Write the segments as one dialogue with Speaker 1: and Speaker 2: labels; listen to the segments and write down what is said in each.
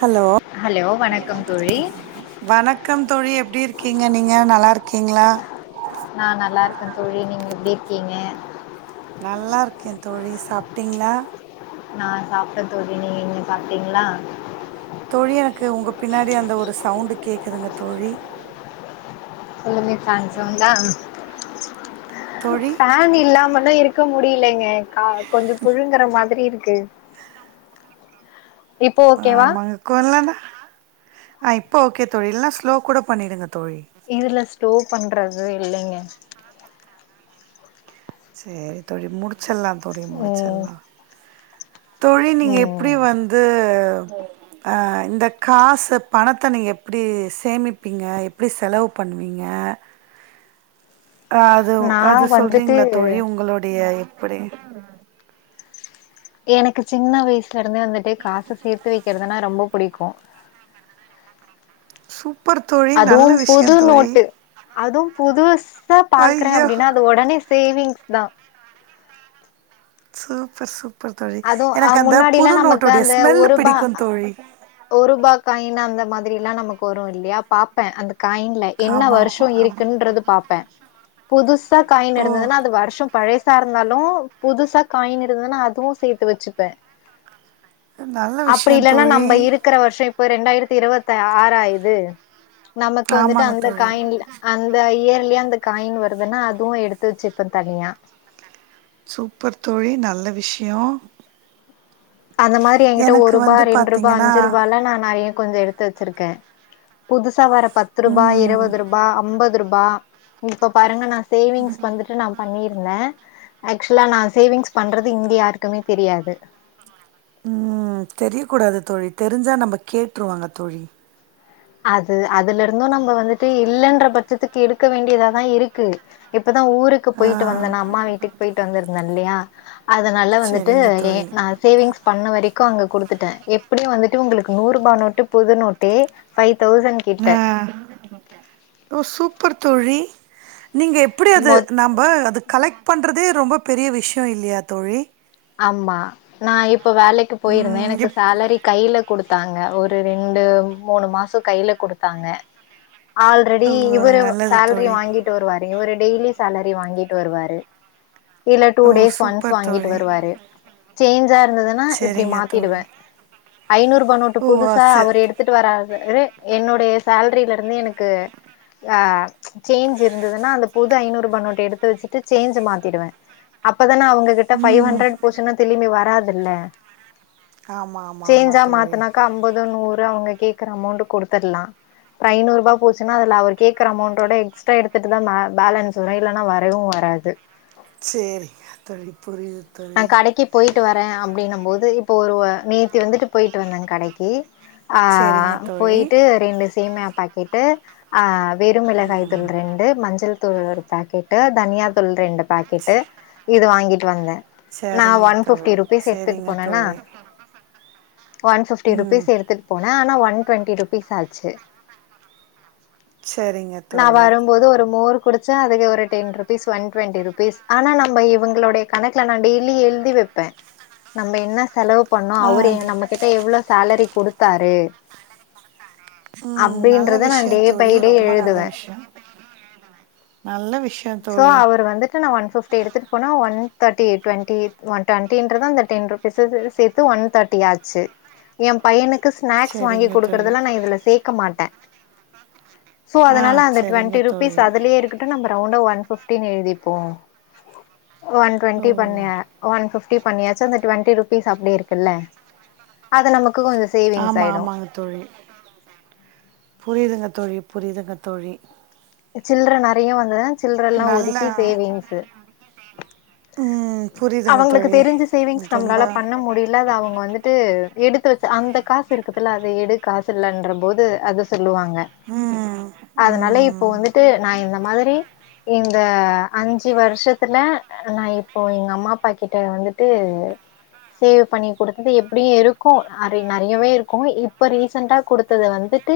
Speaker 1: Hello
Speaker 2: hello வணக்கம் தோழி
Speaker 1: வணக்கம் தோழி எப்டி இருக்கீங்க நீங்க நல்லார்க்கீங்ளா
Speaker 2: நா நல்லார்க்க தோழி நீங்க எப்டி இருக்கீங்க
Speaker 1: நல்லாருக்கே தோழி சாப்டிங்களா
Speaker 2: நா சாப்ட்டே தோழி நீ இங்க சாப்ட்டீங்களா
Speaker 1: தோழி எனக்கு உங்க பின்னாடி அந்த ஒரு சவுண்டு கேட்குதுங்க தோழி
Speaker 2: சொல்லுமே சான்ஸ் உண்டா
Speaker 1: தோழி
Speaker 2: ஃபேன் இல்லாமலு இருக்க முடியலங்க ஆ கொஞ்ச புழுங்கற மாதிரி இருக்கு இப்போ ஓகேவா
Speaker 1: ஆமாங்க கோலானா ஆ இப்போ ஓகே தோழி இல்லனா ஸ்லோ கூட பண்ணிடுங்க தோழி
Speaker 2: இதுல ஸ்லோ பண்றது இல்லைங்க
Speaker 1: சேரி தோழி முடிச்சிர்லா தோழி
Speaker 2: ம்
Speaker 1: முடிச்சர்லா தோழி நீங்க எப்புடி
Speaker 2: ம்
Speaker 1: வந்து ஆ இந்த காசு பணத்த நீங்கள் எப்புடி சேமிப்பீங்க எப்டி செலவு பண்ணுவீங்க ஆ அது
Speaker 2: நா
Speaker 1: அது
Speaker 2: வந்துட்டு
Speaker 1: சொல்றீங்கள தோழி உங்களுடைய எப்படி
Speaker 2: எனக்கு சின்ன வயசுல இருந்தே வந்துட்டு காச சேத்து வைக்கிறதுனா ரொம்ப புடிக்கு
Speaker 1: சூப்பர் தோழி நல்ல
Speaker 2: அதுவும்
Speaker 1: விஷய
Speaker 2: புது
Speaker 1: தோழி
Speaker 2: நோட்டு அதுவு புதுசா பாக்குறே
Speaker 1: ஐயோ
Speaker 2: அப்டின்னா அது உடனே சேவிங்ஸ் தா
Speaker 1: சூப்பர் சூப்பர் தோழி
Speaker 2: அதுவு அ
Speaker 1: எனக்கு அந்த
Speaker 2: முன்னாடில்லா
Speaker 1: புது
Speaker 2: நமக்கு
Speaker 1: நோட்டோடைய ஸ்மெல்லு பிடிக்கு தோழி
Speaker 2: ஒரு ரூபா காயின் அந்த மாதிரி எல்லா நமக்கு வரு இல்லையா பாப்பே அந்த காயின்ல என்ன
Speaker 1: ஆமா ஆமா
Speaker 2: வருஷோ
Speaker 1: ஆமா
Speaker 2: இருக்குன்றது பாப்பே புதுசா காயின்
Speaker 1: ஓ
Speaker 2: இருந்ததுன்னா அது வருஷம் பழைசார் இருந்தாலு புதுசா காயின்னு இருந்ததுன்னா அதுவு சேத்து வெச்சுப்பே
Speaker 1: நல்ல
Speaker 2: அப்டி
Speaker 1: விஷயம்
Speaker 2: இல்லன்னா
Speaker 1: தோழி
Speaker 2: நம்ம இருக்கிற வருஷம் இப்ப ரெண்டாயிரத்தி இருவத்தி ஆறா இது நமக்கு வந்துட்டு
Speaker 1: ஆமாங்க
Speaker 2: அந்த
Speaker 1: தோழி
Speaker 2: காயின்ல அந்த இந்த இயர்லியா அந்த காயின் வருதுன்னா அதுவு எடுத்து வச்சுப்ப தனியா
Speaker 1: சூப்பர் தோழி நல்ல விஷயோ
Speaker 2: அந்த மாரி என்கிட்ட ஒரு
Speaker 1: எனக்கு
Speaker 2: ரூபா
Speaker 1: வந்து
Speaker 2: ரெண்டு ரூபா
Speaker 1: பாத்தீங்கன்னா
Speaker 2: அஞ்சு ரூபாயால்லா நா நறைய கொஞ்ச எடுத்து வெச்சிருக்கே புதுசா வர பத்து ரூபா
Speaker 1: ம்
Speaker 2: இருவது ரூ பா அம்பது ரூபா இப்ப பாருங்க நா சேவிங்ஸ் வந்துட்டு நா பண்ணிர் இருந்தே ஆக்சுவலா நா சேவிங்ஸ் பண்றது இங்க யாருக்குமே தெரியாது
Speaker 1: ம் தெரியக்கூடாது தோழி தெரிஞ்சா நம்ம கேட்ருவாங்க தோழி
Speaker 2: அது அதுல இருந்து நம்ம வந்துட்டு இல்லன்ற பட்சத்துக்கு எடுக்க வேண்டியதாதா இருக்கு க்கு இப்பதா ஊருக்கு
Speaker 1: ஆ
Speaker 2: போயிட்டு வந்தேனா அம்மா வீட்டுக்கு போயிட்டு வந்திருந்தே இல்லையா அதனால வந்துட்டு
Speaker 1: சரிங்க
Speaker 2: லே
Speaker 1: தோழி
Speaker 2: நா சேவிங்ஸ் பண்ண வரைக்கு அங்க குடுத்துட்டேன் எப்படியு வந்துட்டு உங்களுக்கு நூறு ரூபா நோட்டு புது நோட்டு ஃபை தௌசண்ட்
Speaker 1: ஆ ஓ சூப்பர் தோழி நீங்க எப் ப்டி அது
Speaker 2: மொத்
Speaker 1: நம்ம அது கலெக்ட் பண்றதே ரொம்ப பெரிய விஷய இல்லையா தோழி
Speaker 2: ஆமா நா இப்ப வேலைக்கு போயிருந்தே
Speaker 1: ம்
Speaker 2: எனக்கு
Speaker 1: எப்
Speaker 2: சேலரி கையில குடுத்தாங்க ஒரு ரெண்டு மூணு மாசோ கையில குடுத்தாங்க ஆல்ரெடி
Speaker 1: ஓ
Speaker 2: இவரு
Speaker 1: நல்லது
Speaker 2: சேல்ரி
Speaker 1: தோழி
Speaker 2: வாங்கிட் ட்டு வருவாரு இவரு டெய்லி சேலரி வாங்கிட்டு வருவாரு இல்ல டூ
Speaker 1: ஓ
Speaker 2: டேஸ் ஒன்ஸ்
Speaker 1: சூப்பர்
Speaker 2: வாங்கிட்டு
Speaker 1: தோழி
Speaker 2: வருவாரு சேஞ்சா இருந்ததுன்னா இப்படி
Speaker 1: செரிங்க
Speaker 2: மாத்திடுவே
Speaker 1: தோழி
Speaker 2: ஐநூறுபா நோட்டு
Speaker 1: ஓ
Speaker 2: புதுசா
Speaker 1: ச
Speaker 2: அவர் எடுத் த்துட்டு வராரு என்னுடைய சேல்ரில இருந்து எனக்கு ஆ சேஞ்ச் இருந்ததுன்னா அந்த புது ஐநூறு நோட்ட எடுத்து வச்சுட்டு சேஞ்சு மாத்திடுவே அப்பதானே அவங்ககிட்ட ஃபைவ்
Speaker 1: ம்
Speaker 2: ஹண்ட்ரட் போச்சுன்னா திளிம்பி வராதுல்ல
Speaker 1: ஆமா ஆமா ஆமா
Speaker 2: சேஞ்சா
Speaker 1: தோழி
Speaker 2: மாத்தனாக்கா அம்பது நூறு அவுங்க கேக்குற அமௌண்ட் குடுத்துட்லா இப்ப ஐநூறுபா போச்சுனா அதுல அவரு கேக்குற அமௌண்டோட எக்ஸ்ட்ரா எடுத்துட்டுதா மே பேலன்ஸ் தோதா இல்லனா வரையவு வராது
Speaker 1: சேரி தோழி புரியு
Speaker 2: நா கடைக்கு போயிட்டு வரே அப்டினம் போது இப்ப ஒருவ நேத்தி வந்துட்டு போயிட்டு வந்தே கடைக்கு ஆ
Speaker 1: சேரிங்க தோழி
Speaker 2: போயிட்டு ரெண்டு சேமியா பாக்கெட்டு ஆ வெருமிளகாய் தூள் ரெண் டு மஞ்சள் தூள் ஒரு பாக்கெட்டு தனியா தூள் ரெண்டு பாக்கெட்டு
Speaker 1: ச-
Speaker 2: இது வாங்கிட்டு வந்தே நா
Speaker 1: சரிங்க
Speaker 2: ஒன் ஃபிஃப்டி
Speaker 1: தோழி
Speaker 2: ருபீஸ் எடுத்துட்டு
Speaker 1: சரிங்க
Speaker 2: போனனா
Speaker 1: தோழி
Speaker 2: ஒன் ஃபிஃப்டி
Speaker 1: ம்
Speaker 2: ருபீஸ் எடுத்துட் போனே ஆனா ஒன் டுவென்டி ருபீஸ் ஆச்சு
Speaker 1: சரிங்க
Speaker 2: நா
Speaker 1: தோழி
Speaker 2: வரும்போது ஒரு மோர் குடிச்சே அதுக்கு ஒரு ten rupees one twenty rupees ஆனா நம்ப இவங்களுடைய கணக் க நா டெய்லி எழுதி வெப்பே நம்ப என்ன செலவு பண்ணோ
Speaker 1: ஆ
Speaker 2: அவரு என்ன நம்மக் கிட்ட எவ்ளோ சாலரி குடுத்தாரு
Speaker 1: ம் நல்ல
Speaker 2: அப்டின்றத நா
Speaker 1: விஷ்ய
Speaker 2: டே பை
Speaker 1: தோழி
Speaker 2: டே
Speaker 1: ரொம்ப நல்ல
Speaker 2: எழுதுவே
Speaker 1: விஷ்ய
Speaker 2: சோ அவர் வந்துட்டு நா ஒன் ஃபிஃப்டி எடுத்துட்டு போனா ஒன் தேர்ட்டி டுவென்டி ஒன் டுவெனீடின்றதா அந்த டென் ருபீஸ சே சேத்து ஒன் தேர்ட்டி ஆச்சு எ பையனுக்கு ஸ்நாக்ஸ் வாங்கி
Speaker 1: செரிங்க தோழி
Speaker 2: குடுக்குறதுலா நா இதுல சேக்க மாட்டே சோ
Speaker 1: ஆ
Speaker 2: அதனால அந்த
Speaker 1: செரிங்க
Speaker 2: டுவென்டி ருபீஸ்
Speaker 1: தோழி
Speaker 2: அதுலே இருக்கு ன்ட்டு நம்ம ரவுண்டா ஒன் ஃபிஃப்டினு எழுதிப்போ ஒன்
Speaker 1: ஓ
Speaker 2: டுவென்டி பண்ண ஒன் ஃபிஃப்டி பண்ணியாச்சு அந்த டுவென்டி ருபீஸ் அப்டியே இருக்குல்ல அத நமக்கு கொஞ்ச
Speaker 1: ஆமா ஆமாங்க தோழி புரியுதுங்க தோழி புரியுதுங்க தோழி
Speaker 2: இப்ப சில்ற நெறையா வந்ததுனா சில்றலா
Speaker 1: நல்ல
Speaker 2: ஒதுக்கி சேவிங்ஸு
Speaker 1: ம் புரியுதுங்க
Speaker 2: அவங்களுக்கு
Speaker 1: தோழி
Speaker 2: தெரிஞ்சு சேவிங்ஸ்
Speaker 1: ரொம்ப
Speaker 2: நம்ளால பண்ண முடியல் இல்ல அத அவ்ங்க வந்துட்டு எடுத்து வச்ச அந்த காசு இருக்குதுல அத எடு காசு இல்லன்ற போது அத சொல்லுவாங்க
Speaker 1: ம்
Speaker 2: அதனால இப்போ
Speaker 1: ம்
Speaker 2: வந்துட்டு நா இந்த மாதிரி இந்த அஞ்சு வருஷத்துல நா இப் இப்போ எங்க அம்மாப்பா கிட்ட வந்துட்டு சேவ் பண்ணி குடுத்தது எப்டியு இருக்கு அரை நெறையாவே இருக்கு இப்ப ரீசண்டா குடுத்தது வந்துட்டு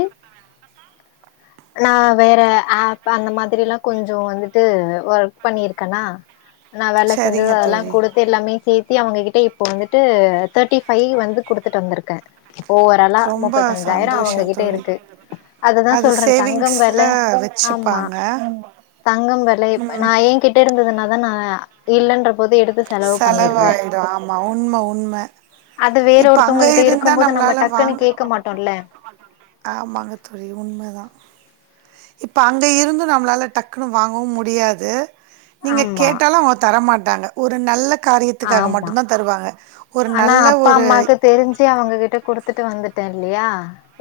Speaker 2: நா வேற ஆப் அந்த மாதிரிலா கொஞ்சோ வந்துட்டு ஒர்க் பண்ணிருக்கனா நா வேல செஞ்சது
Speaker 1: செரிங்க
Speaker 2: அதெல்லா
Speaker 1: தோழி
Speaker 2: குடுத் து எல்லாமே சேத்தி அவுங்ககிட்ட இப்போ வந்துட்டு தேர்டி ஃபைவ் வந்து குடுத்துட்டு வந்திருக்கே ஒவராலா
Speaker 1: ரொம்ப
Speaker 2: முப்பத்தஞ்சாயிர
Speaker 1: சந்தோஷோ
Speaker 2: அவுங்ககிட்ட
Speaker 1: தோழி
Speaker 2: இருக்கு அததா
Speaker 1: அது
Speaker 2: சொல்றே தங்கம்
Speaker 1: சேவிங்ஸ்ல
Speaker 2: வெல ஆமா
Speaker 1: வச்சுப்பாங்க
Speaker 2: தங்கம் வெலை
Speaker 1: ம்
Speaker 2: இப்ப நா ஏ கிட்ட இருந்ததுனா தா நா இல்லன்ற போது எடுத்து செலவு பண்ணிடுறே
Speaker 1: செலவாயிடு ஆமா உண்ம உண்ம
Speaker 2: அது வேற
Speaker 1: இப்ப அங்க
Speaker 2: ஒருத்தவ்ங்ககிட்ட இருக்கும்
Speaker 1: இருந்தா
Speaker 2: போது நம்ம
Speaker 1: நம்மளால
Speaker 2: டக்குன்னு
Speaker 1: வாங்
Speaker 2: கேக்க மாட்டோல்ல
Speaker 1: ஆமாங்க தோழி உண்மதா இப்ப அங்க இருந்து நம்மளால டக்குன்னு வாங்கவு முடியாது நீங்க
Speaker 2: ஆமா
Speaker 1: கேட்டாலு அவ்ங்க தரமாட்டாங்க ஒரு நல்ல காரியத்துக்காக
Speaker 2: ஆமா
Speaker 1: மட்டு்ந்தா தருவாக ஒரு நல்ல ஒரு
Speaker 2: தெரிஞ்சே அவ்ங்ககிட்ட குடுத்துட்டு வந்துட்டே இல்லையா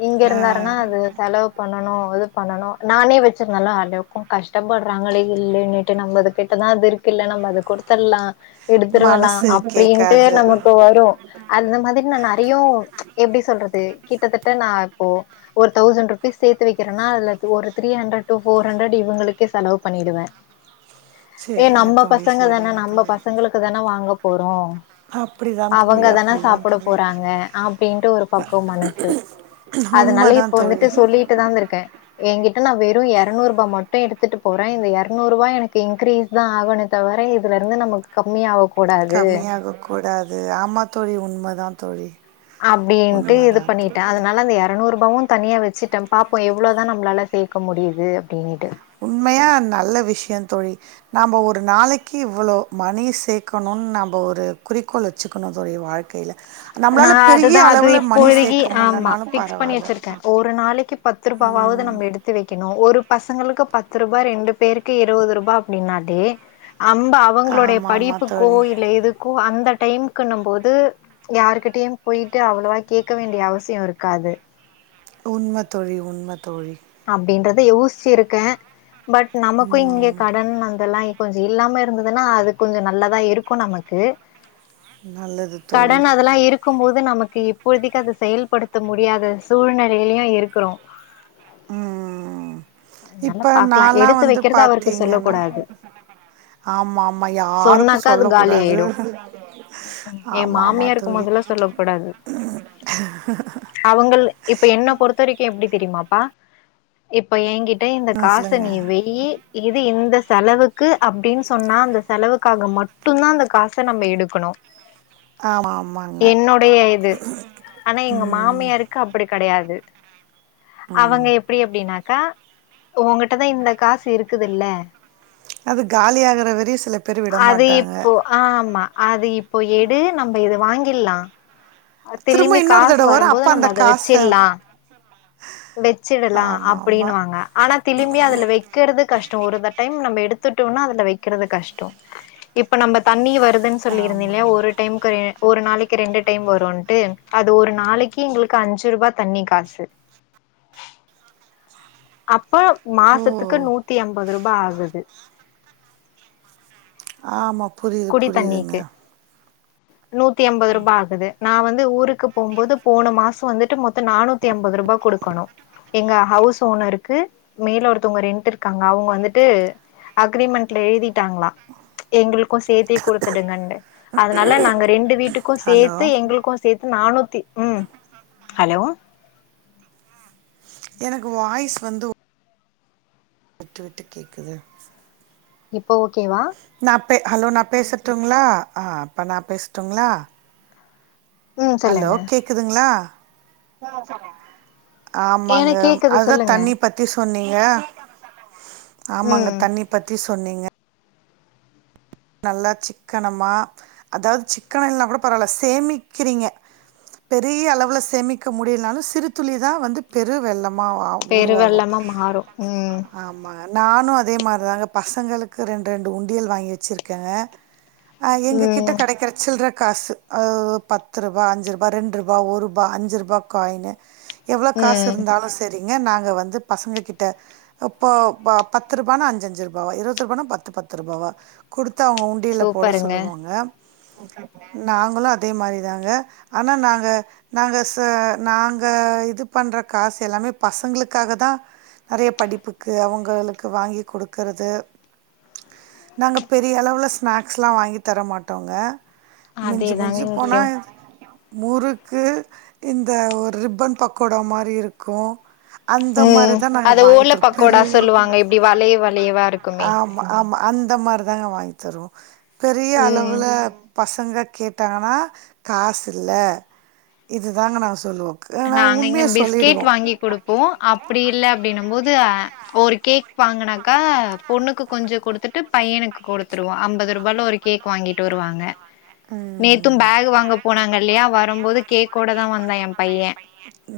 Speaker 2: இங்க
Speaker 1: ஆ
Speaker 2: இருந்தாருனா அது செலவு பண்ணனு இது பண்ணனு நானே வச்சிருந்தல அதுக்கு கஷ்டப்பட்றாங்களே இல்லைனேட்டு நம்ம கிட்ட தா அது இருக் இல்ல நம்ம அத குடுத்துற்லா ஷோ குடுத்துருவலா
Speaker 1: மனசு
Speaker 2: அப்டின்ட்டு
Speaker 1: கேக்காது
Speaker 2: நம்ம வரு அந்த மாதிரி நா நெறையோ எப்டி சொல்றது கிட்டத்தட்ட நா இப்போ ஒரு தௌசண்ட் ருப்பீஸ் சேத்து வைக்கிறேகேன்னா அதுல two or three hundred two four ஹண்ட்ரட்ர்வ் இவுங்களுக்கே செலவு பண்ணிடுவே ஏ
Speaker 1: சேரிங்க
Speaker 2: நம்ம
Speaker 1: தோழி
Speaker 2: பசங்க தானே
Speaker 1: சேரிங்க
Speaker 2: நம்ம
Speaker 1: தோழி
Speaker 2: பசங்களுக்கு தானே வாங்க போறோ
Speaker 1: அப்டிதா தோழி
Speaker 2: அவங்கதானே
Speaker 1: அப்டிதா
Speaker 2: சாப்ட
Speaker 1: தோழி
Speaker 2: போறாங்க அப்டின்ட்டு ஒரு பக்கோ மனசு அதனால
Speaker 1: உண்மதா
Speaker 2: இப்ப வந்துட்டு
Speaker 1: தோழி
Speaker 2: சொல்லிட்டு தாங்க இருக்கே ஏ கிட்ட நா வெறு இரநூறு ரூபா மட்டு எடுத்துட்டு போறே இந்த இருநூறு ரூபாய் எனக்கு இன்க்ரீஸ் நா ஆவாணே தவிர இதுல இருந்து நமக்கு கம்மியாவ்
Speaker 1: கம்மியாக கூடாது ஆமா தோழி உண்ம தா தோழி
Speaker 2: அப்டின்ட்டு இது
Speaker 1: உண்மதா தோழி
Speaker 2: பண்ணிட்டே அதனால அந்த இரநூறு ரூபாவு தனியா வச்சுட்டே பாப்போ எவ்ளோதா நம்மளால சேக்க முடியுது அப்டின்ட்டு
Speaker 1: உண்மையா நல்ல விஷ்யோ தோழி நம்ம ஒரு நாளைக்கி இவ்ளோ மணி சேக்கணுன்னு நம்ம ஒரு குறிக்கோள் வச்சுக்கணு தோழி வாழ்க்
Speaker 2: நா அதுதா அது
Speaker 1: மணி
Speaker 2: இப்போதைக்கு
Speaker 1: சேக்க
Speaker 2: ஆமா
Speaker 1: முடிலனாலும்
Speaker 2: பிக்ஸ் பண்ணி
Speaker 1: பரவால்ல.
Speaker 2: வச்சிருக்கே ஒரு நாளைக்கு பத்து ரூபாவாவது
Speaker 1: ம்.
Speaker 2: நம்ம எடுத் து வைக்கணு ஒரு பசங்களுக்கு பத்து ரூபா ரெண்டு பேருக்கு இருவது ரூபா அப்டின்னாலே அம்ப அவங்களுடைய
Speaker 1: ஆமா ஆமா
Speaker 2: படிப்புக்கு
Speaker 1: தோழி.
Speaker 2: இல்ல எதுக்கு அந்த டைமுக்குண்ணு போது யாருகிட்டயு போயிட்டு அவ்ளோவா கேட்க வேண்டிய அவசியோ இருக்காது
Speaker 1: உண்ம தோழி உண்ம தோழி
Speaker 2: அப்டின்றத யோசிச்சி இருக்கே பட் நமக்கு இங்க
Speaker 1: ம்.
Speaker 2: கடன் வந்தெல்லா இப்ப கொஞ்சோ இல்லாம இருந்ததுன்னா அது கொஞ்சோ நல்லதா இருக்கு நமக்கு
Speaker 1: நல்லது தோழி.
Speaker 2: கடன் அதலா இருக் க்கு போதே நமக்கு இப்போதைக்கு அது செயல்படுத்த முடியாத சூழ்நிலையிலயு இருக்கறோ
Speaker 1: உம்
Speaker 2: அதனால
Speaker 1: இப்ப
Speaker 2: பாக்கலா
Speaker 1: நாலா
Speaker 2: எடுத்து
Speaker 1: வந்து
Speaker 2: வைக்கிறது அவருக்கு சொல்ல
Speaker 1: பாத்தீங்கென்னா
Speaker 2: கூடாது
Speaker 1: ஆமா ஆமா யாருக்கு சொல்ல கூடாது
Speaker 2: ஏ மாமியாருக்கு மொதல்ல சொல்ல கூடாது அவ்ங்கள் இப்ப என்ன பொறுத்த வரைக்கு எப்டி தெரியுமாப்பா இப்ப ஏ கிட்ட இந்த
Speaker 1: ஆ
Speaker 2: காச
Speaker 1: சொல்லுங்க.
Speaker 2: நீ வெய்யி இது இந்த செலவுக்கு அப்டின்னு சொன்னா அந்த செலவுக்காக மட்டு தா அந்த காச நம்ம எடுக்கணு
Speaker 1: ஆமா ஆமாங்க.
Speaker 2: என்னோடைய இது ஆனா எங்க
Speaker 1: ம்
Speaker 2: மாமியாரு க்கு அப்டி கெடையாது அவ்ங்க எப்டி அப்டின்னாக்கா ஒங்கிட்டதா இந்த காசு இருக்குது இல்ல
Speaker 1: அது காளியா ஆகுற வரையு சில பேர்
Speaker 2: அது
Speaker 1: விடமாட்டாங்க
Speaker 2: இப்போ ஆமா அது இப்போ எடு நம்ம இத வாங்கிற்லா
Speaker 1: திரும்ப
Speaker 2: திலும்பி
Speaker 1: இன்னொரு
Speaker 2: காஸ்
Speaker 1: தடவ வரு
Speaker 2: வரும்போது
Speaker 1: அப்ப அந்த
Speaker 2: நம்ம அத
Speaker 1: காச
Speaker 2: வச்சிட்லா வெச்சிடலா
Speaker 1: ஆமா ஆமா
Speaker 2: அப்டின்னு வாங்க ஆனா திலும்பி அதுல வை கிறது கஷ்டோ ஒரு தட் டைம் நம்ம எடுத்துட்டோனா அதுல வைக்கிறது கஷ்டோ இப்ப நம்ம தண்ணி வரு வர்துன்னு சொல்லிருந்து இல்லையா
Speaker 1: ஆமாங்க
Speaker 2: ஒரு டைமுக்கு எ ஒரு நாளைக்கு ரெண்டு டைம் வரு சோண்டு அது ஒரு நாளைக்கி எங்களுக்கு அஞ்சு ரூபாய் தண்ணி காசு அப்ப
Speaker 1: ஓ
Speaker 2: மாசத்துக்கு நூத்தி ஐம்பது ரூபாய் ஆகுது
Speaker 1: ஆமா புரியுது
Speaker 2: குடி
Speaker 1: புரியுதுங்க
Speaker 2: தண்ணிக்கு. நூத்தி எம்பது ரூபா ஆகுது நா வந்து ஊருக்கு போகும்போது போன மாசோ வந்துட்டு மொத்தோ நானூத்தி ஐம்பது ரூபா குடுக்கணு எங்க ஹவுஸ் ஓனருக்கு மேல ஒருத்தவங்க ரென்ட் இருக்காங்க அவுங்க வந்துட்டு அக்ரிமெண்ட்ல எழுதிட்டாங்களா எங்களுக் கு சேத்தே குடுத்துடுங்கன்னுட்ட அதனால நாங்க ரெண்டு வீட்டுக்கு
Speaker 1: ஹலோ
Speaker 2: சேத்து எங்களுக்கு சேத்து நானூத்தி ம் ஹலோ
Speaker 1: எனக்கு வாய்ஸ் வந்து விட்டு விட்டு கேக்குது
Speaker 2: இப்போ ஓகே வா
Speaker 1: நா பே ஹலோ நா பேசட்டுங்களா ஆ அப்போ நா பேசட்டுங்களா
Speaker 2: ம்
Speaker 1: ஹலோ
Speaker 2: சொல்லுங்க
Speaker 1: கேக்குதுங்களா ஆமாங்க
Speaker 2: எனக்கு கேக்குது
Speaker 1: அதுதா
Speaker 2: சொல்லுங்க
Speaker 1: தண்ணி பத் பத்தி சொன்னீங்க ஆமாங்க
Speaker 2: ம்
Speaker 1: தண்ணி பத்தி சொன்னீங்க நல்லா சிக்கனமா அதாவது சிக்கனோ இல்லனா கூட பரவால்ல சேமிக்கறீங்க பெரிய அளவுல சேமிக்க முடியலனாலு சிறு துளிதா வந்து பெரு வெள்ளமா
Speaker 2: பெரு
Speaker 1: உருவாகு
Speaker 2: வெள்ளமா மாறு ம்
Speaker 1: ஆமா நானு அதே மாரிதாங்க பசங்களுக்கு ரெண்டு ரெண்டு உண்டியல் வாங்கி வெச்சுருக் க அ எங்க கிட்ட
Speaker 2: ம்
Speaker 1: கெடைக்கற சில்ற காசு அ பத்து ரூபா அஞ்சு ரூபா ரெண்டு ரூபா ஒர்ரூபா அஞ்சு ரூபா காயினு எவ்ளோ காசு
Speaker 2: ம்
Speaker 1: இருந்தாலு சரிங்க நாங்க வந்து பசங்க கிட்ட இப்போ ப பத்து ரூபான்னா அஞ்சஞ்சு ரூபாவா இருபது ரூபானா பத்து பத்து ரூபாவா குடுத்து அவங்க உண்டியல்ல போட
Speaker 2: சூப்பருங்க
Speaker 1: சொல்லுவோங்க நாங்களு அதே மாரி தாங்க ஆனா நாங்க நாங்க ச நாங்க இது பண்ற காசு எல்லாமே பசங்களுக்காக தா நெறைய படிப்புக்கு அவங்களுக்கு வாங்கி கொடுக்கறது நாங்க பெரிய அளவுல ஸ்நாக்ஸ்லா வாங்கி தர மாட்டோங்க மிஞ்சு
Speaker 2: அதேதாங்க
Speaker 1: மஞ்சு போனா
Speaker 2: இங்கயு
Speaker 1: முறுக்கு இந்த ஒரு ரிப்பன் பக்கோடா மாரி இருக்கு அந்த
Speaker 2: ம்
Speaker 1: மாரிதா நாங்க
Speaker 2: அத ஓல
Speaker 1: வாங்கித்தரு
Speaker 2: பக்கோடா
Speaker 1: பெரிய
Speaker 2: சொல்லுவாங்க இப்டி வளைய வளையவா இருக்குமே
Speaker 1: ஆம் ஆமா அந்த மாரி தாங்க வாங்கி தருவோ பெரிய
Speaker 2: ம்
Speaker 1: அளவுல பசங்க கே தானா காசு இல்ல இதுதாங்க நா சொல்லுவோ ஆனா
Speaker 2: நாங்க இங்க
Speaker 1: உண்மைய
Speaker 2: பிஸ்கெட்
Speaker 1: சொல்லிடுவோ
Speaker 2: வாங்கி கொடுப்போ அப் அப்டி இல்ல அப்டினும் போது அ ஒரு கேக் வாங்கனாக்கா பொண்ணுக்கு கொஞ்சோ கொடுத்துட் டு பையனுக்கு கொடுத்துருவோ ஐம்பது ரூபால ஒரு கேக் வாங்கிட்டு வருவாங்க நேத்தும் பேக் வாங்க போனாங்கல்லையா வரும்போது கேக்கோடதா வந்த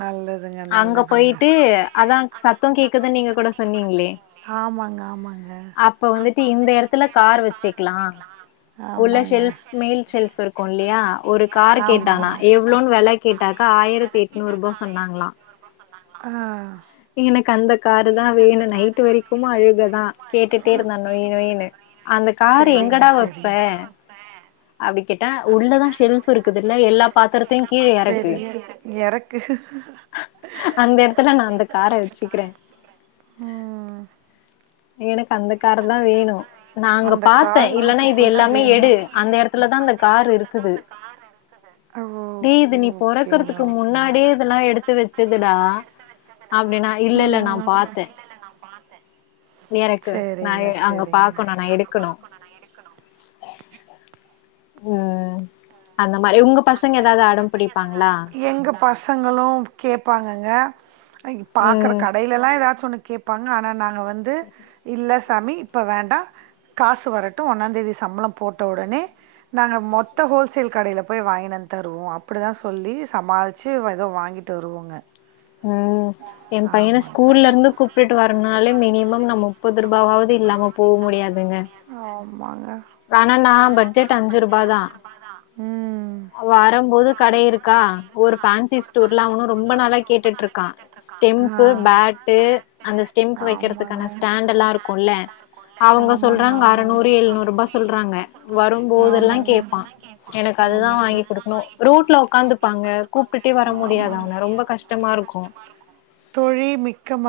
Speaker 1: நல்லதுங்க
Speaker 2: அங்க
Speaker 1: நல்லதுங்க
Speaker 2: போயிட்டு அதாங் சத்தோ கேக்குதுனு நீங்க கூட சொன்னீங்ளே
Speaker 1: ஆமாங்க ஆமாங்க
Speaker 2: இந்த எடத்துல கார் வெச்சிக்லா உள்ள
Speaker 1: ஆமாங்க
Speaker 2: ஷெல்ஃப் மேல் ஷெல்ஃப் இருக்குல்லியா ஒரு கார்
Speaker 1: ஆமாங்க
Speaker 2: கேட்டானா
Speaker 1: பார்
Speaker 2: எவ்ளோன்னு வெல கேட்டாக்கா ஆயிரத்தி எட்நூறு ரூபா சொன்னாங்ளா
Speaker 1: ஆ
Speaker 2: எனக்கு அந்த காருதா வேணு நைட்டு வரைக்கும்மா அழுகதா கேட்டுட்டே இருந்தா நொய் நொய்னு அந்த காரு
Speaker 1: வேணு அந்த
Speaker 2: எங்கடா
Speaker 1: கார
Speaker 2: வெப்ப அப்டி கேட்டா உள்ளதா ஷெல்ஃப் இருக்குதுல்ல எல்லா பாத்தரத்தையு
Speaker 1: பெரிய எறக்கு
Speaker 2: அந்த எடத்துல நா அந்த கார வெச்சுக்குற
Speaker 1: ம்
Speaker 2: எனக்கு அந்த காரதா வேணு நா அங்க
Speaker 1: அந்த நம்ம
Speaker 2: பாத்தே
Speaker 1: கார் பார்த்த
Speaker 2: இல்லன்னா இது
Speaker 1: வீட்டுக்குள்ள
Speaker 2: எல்லாமே
Speaker 1: வேணு
Speaker 2: எடு அந்த எடத்துலதா அந்த காரு இருக்குது
Speaker 1: ஓ
Speaker 2: டேய் இது நீ
Speaker 1: ஓகேங்க ஏது நீ
Speaker 2: பொறக்கறதுக்கு
Speaker 1: ஓகேங்க போன
Speaker 2: முன்னாடியே இதெல்லா எடுத்து வெச்சதுடா அப்டினா இல்ல இல்ல நா
Speaker 1: ம் அப்படின்னு. நான்
Speaker 2: பாத்தே நீ எறக்கு நா
Speaker 1: சேரிங்க
Speaker 2: அங்க
Speaker 1: சேரிங்க
Speaker 2: பாக்கணு நா எடுக்கணு ம் அந்த மாரி உங்க பசங்க எதாவது அடம் புடிப்பாங்ளா
Speaker 1: எங்க பசங்களு கேப்பாங்கங்க பாக்குற
Speaker 2: ம்
Speaker 1: கடையிலெல்லா எதாச்சு ஒன்னு கேப் பாங்க ஆனா நாங்க வந்து இல்ல சாமி இப்ப வேண்டா காசு வரட்டு ஒன்னாந்தேதி சம்பளம் போட்ட ஒடனே நாங்க மொத்த ஹோல்சேல் கடையில போய் வாங்கின்னு வந்து தருவோ அப்புடிதா சொல்லி சமாளிச்சு எதோ வாங்கிட்டு வருவோங்க
Speaker 2: ம் ஏ பையன
Speaker 1: ஆமாங்க
Speaker 2: ஸ்கூல்ல இருந்து கூப்புட்டு வர பண்ணாலே மினிமம் நா முப்பது ரூபாவாவது இல்லாம போ முடியாதுங்க
Speaker 1: ஆமாங்க
Speaker 2: வேணான்டா பட்ஜெட் அஞ்சு ரூபாதா
Speaker 1: ம்
Speaker 2: வரம் போது கடை இருக்கா ஒரு ஃபேன்சி ஸ்டூர்ல அவனு ரொம்ப நாளா கேட்டுட்ருக்கா
Speaker 1: ஆ
Speaker 2: ஸ்டெம்ப்பு ஃபேட்டு அந்த ஸ்டெம்ப்
Speaker 1: ஆமாங்க.
Speaker 2: வக்கிறதுக்கான ஸ்டாண்டெல்லா இருக்குல்ல அவுங்க
Speaker 1: ஆமாங்க
Speaker 2: சொல்றாங்க
Speaker 1: ஆமாங்க.
Speaker 2: அறநூறு எழுநூறு ரூபா சொல்றாங்க வரும்போதெல்லா
Speaker 1: ஆமாங்க
Speaker 2: கேப்பா எனக்கு
Speaker 1: ஆ
Speaker 2: அதுதா வாங்கி குடுக்கணு ரூட்ல உக்காந்துப்பாங்க கூப்புடுட்டே வர முடியாத அவன ரொம்ப கஷ் டமா இருக்கு
Speaker 1: தோழி மிக்க ம